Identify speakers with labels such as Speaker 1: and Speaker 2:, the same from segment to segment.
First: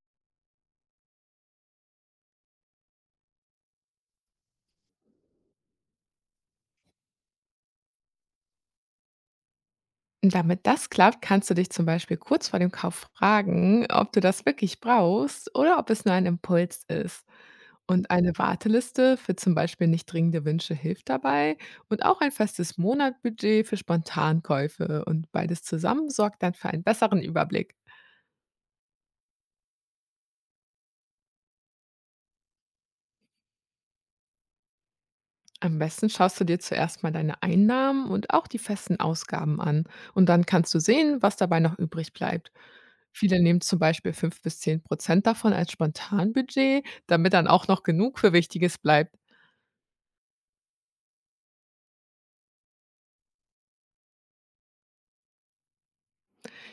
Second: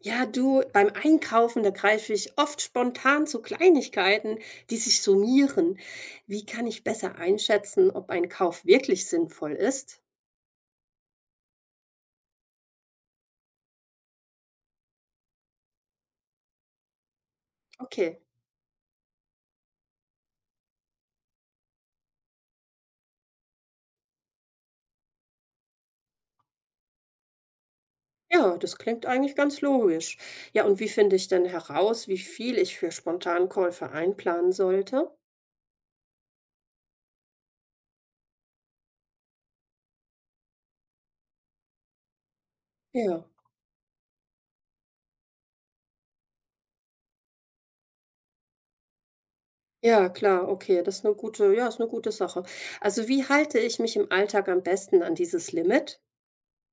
Speaker 1: Ja, du, beim Einkaufen, da greife ich oft spontan zu Kleinigkeiten, die sich summieren. Wie kann ich besser einschätzen, ob ein Kauf wirklich sinnvoll ist?
Speaker 2: Damit das klappt, kannst du dich zum Beispiel kurz vor dem Kauf fragen, ob du das wirklich brauchst oder ob es nur ein Impuls ist. Und
Speaker 1: Okay.
Speaker 2: eine Warteliste für zum Beispiel nicht dringende Wünsche hilft dabei und auch ein festes Monatbudget für Spontankäufe. Und beides zusammen sorgt dann für einen besseren Überblick.
Speaker 1: Ja, das klingt eigentlich ganz logisch. Ja, und wie finde ich denn heraus, wie viel ich für Spontankäufe einplanen sollte?
Speaker 2: Am besten schaust du dir zuerst mal deine Einnahmen und auch die festen Ausgaben an. Und dann kannst du sehen, was dabei noch übrig bleibt.
Speaker 1: Ja.
Speaker 2: Viele nehmen zum Beispiel 5 bis 10% davon als Spontanbudget, damit dann auch noch genug für Wichtiges bleibt.
Speaker 1: Ja, klar, okay, das ist eine gute, ja, ist eine gute Sache. Also, wie halte ich mich im Alltag am besten an dieses Limit?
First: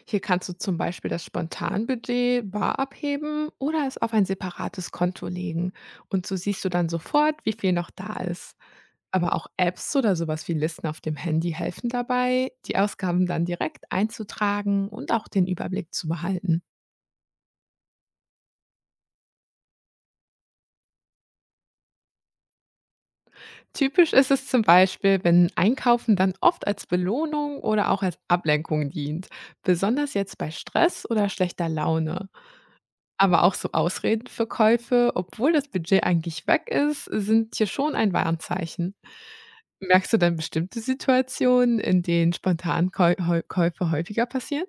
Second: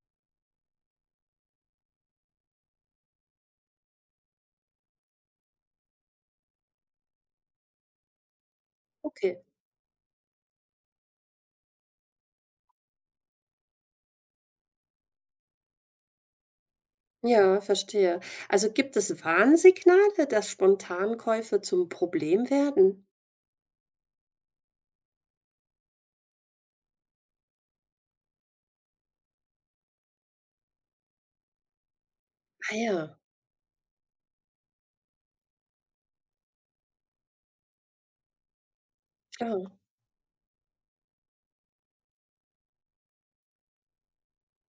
Speaker 2: Hier kannst du zum Beispiel das Spontanbudget bar abheben oder es auf ein separates Konto legen. Und so siehst du dann sofort, wie viel noch da ist. Aber
Speaker 1: Okay.
Speaker 2: auch Apps oder sowas wie Listen auf dem Handy helfen dabei, die Ausgaben dann direkt einzutragen und auch den Überblick zu behalten.
Speaker 1: Ja, verstehe. Also gibt es Warnsignale, dass Spontankäufe zum Problem werden?
Speaker 2: Typisch ist es zum Beispiel, wenn Einkaufen dann oft als Belohnung oder auch als Ablenkung dient, besonders jetzt bei Stress oder schlechter Laune.
Speaker 1: Ah ja,
Speaker 2: Aber auch so Ausreden für Käufe, obwohl das Budget eigentlich weg ist, sind hier schon ein Warnzeichen.
Speaker 1: klar.
Speaker 2: Merkst du dann bestimmte Situationen, in denen spontan Käufe häufiger passieren?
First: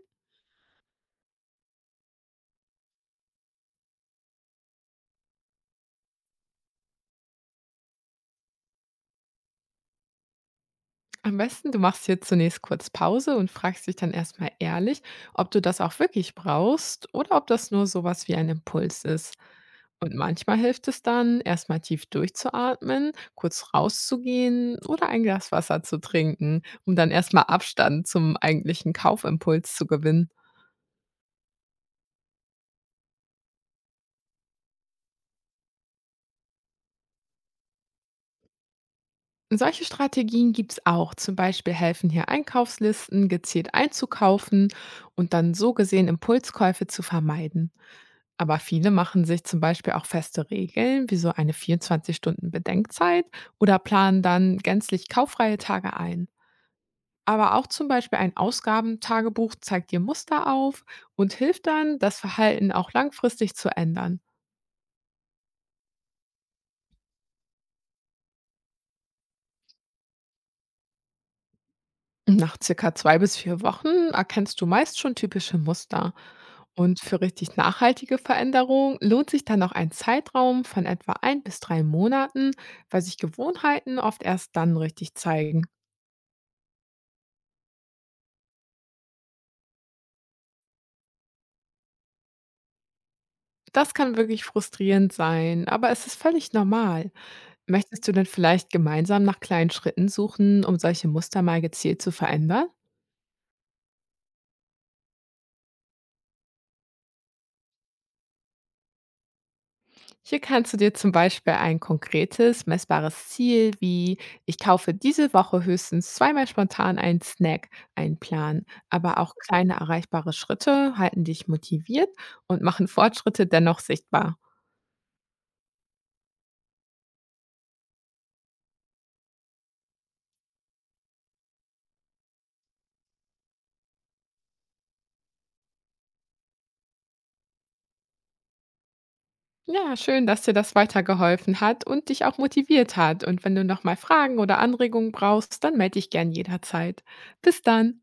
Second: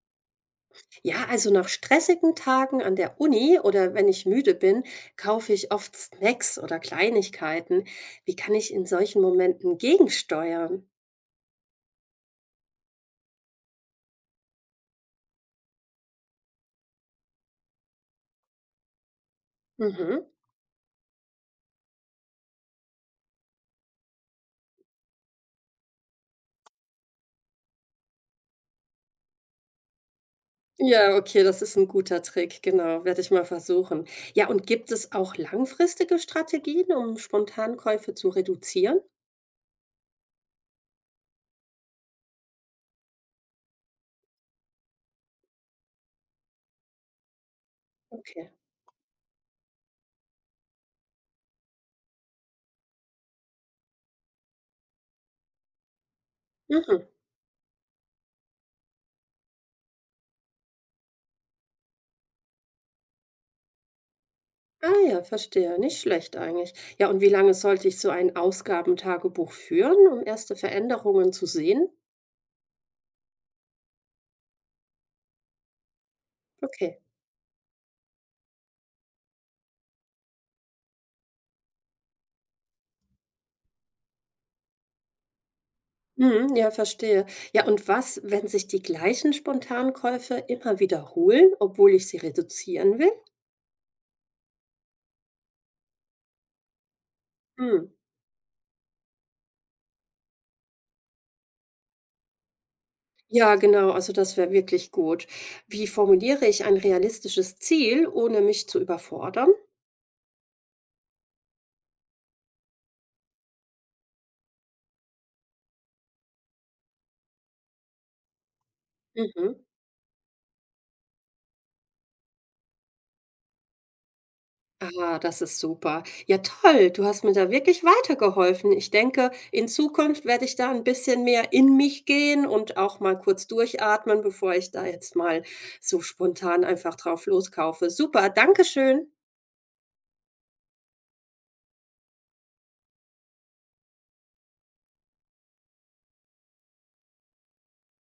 Speaker 1: Ja, also nach stressigen Tagen an der Uni oder wenn ich müde bin, kaufe ich oft Snacks oder Kleinigkeiten. Wie kann ich in solchen Momenten gegensteuern?
Speaker 2: Am besten, du machst hier zunächst kurz Pause und fragst dich dann erstmal ehrlich, ob du das auch wirklich brauchst oder ob das nur sowas wie ein Impuls ist. Und
Speaker 1: Mhm.
Speaker 2: manchmal hilft es dann, erstmal tief durchzuatmen, kurz rauszugehen oder ein Glas Wasser zu trinken, um dann erstmal Abstand zum eigentlichen Kaufimpuls zu gewinnen.
Speaker 1: Ja, okay, das ist ein guter Trick, genau, werde ich mal versuchen. Ja, und gibt es auch langfristige Strategien, um Spontankäufe zu reduzieren?
Speaker 2: Solche Strategien gibt es auch. Zum Beispiel helfen hier Einkaufslisten gezielt einzukaufen und dann so gesehen Impulskäufe zu vermeiden.
Speaker 1: Okay.
Speaker 2: Aber viele machen sich zum Beispiel auch feste Regeln, wie so eine 24 Stunden Bedenkzeit oder planen dann gänzlich kauffreie Tage ein.
Speaker 1: Mhm.
Speaker 2: Aber auch zum Beispiel ein Ausgabentagebuch zeigt dir Muster auf und hilft dann, das Verhalten auch langfristig zu ändern.
Speaker 1: Ah ja, verstehe. Nicht schlecht eigentlich. Ja, und wie lange sollte ich so ein Ausgabentagebuch führen, um erste Veränderungen zu sehen?
Speaker 2: Nach circa 2 bis 4 Wochen erkennst du meist schon typische Muster.
Speaker 1: Okay.
Speaker 2: Und für richtig nachhaltige Veränderungen lohnt sich dann auch ein Zeitraum von etwa 1 bis 3 Monaten, weil sich Gewohnheiten oft erst dann richtig zeigen.
Speaker 1: Mhm, ja, verstehe. Ja, und was, wenn sich die gleichen Spontankäufe immer wiederholen, obwohl ich sie reduzieren will?
Speaker 2: Das kann wirklich frustrierend sein, aber es ist völlig normal.
Speaker 1: Hm.
Speaker 2: Möchtest du denn vielleicht gemeinsam nach kleinen Schritten suchen, um solche Muster mal gezielt zu verändern?
Speaker 1: Ja, genau, also das wäre wirklich gut. Wie formuliere ich ein realistisches Ziel, ohne mich zu überfordern?
Speaker 2: Hier kannst du dir zum Beispiel ein konkretes, messbares Ziel wie ich kaufe diese Woche höchstens zweimal spontan einen Snack einplanen. Aber auch
Speaker 1: Mhm.
Speaker 2: kleine erreichbare Schritte halten dich motiviert und machen Fortschritte dennoch sichtbar.
Speaker 1: Ah, das ist super. Ja, toll, du hast mir da wirklich weitergeholfen. Ich denke, in Zukunft werde ich da ein bisschen mehr in mich gehen und auch mal kurz durchatmen, bevor ich da jetzt mal so spontan einfach drauf loskaufe. Super, danke schön.
Speaker 2: Ja, schön, dass dir das weitergeholfen hat und dich auch motiviert hat. Und wenn du nochmal Fragen oder Anregungen brauchst, dann melde dich gern jederzeit. Bis dann.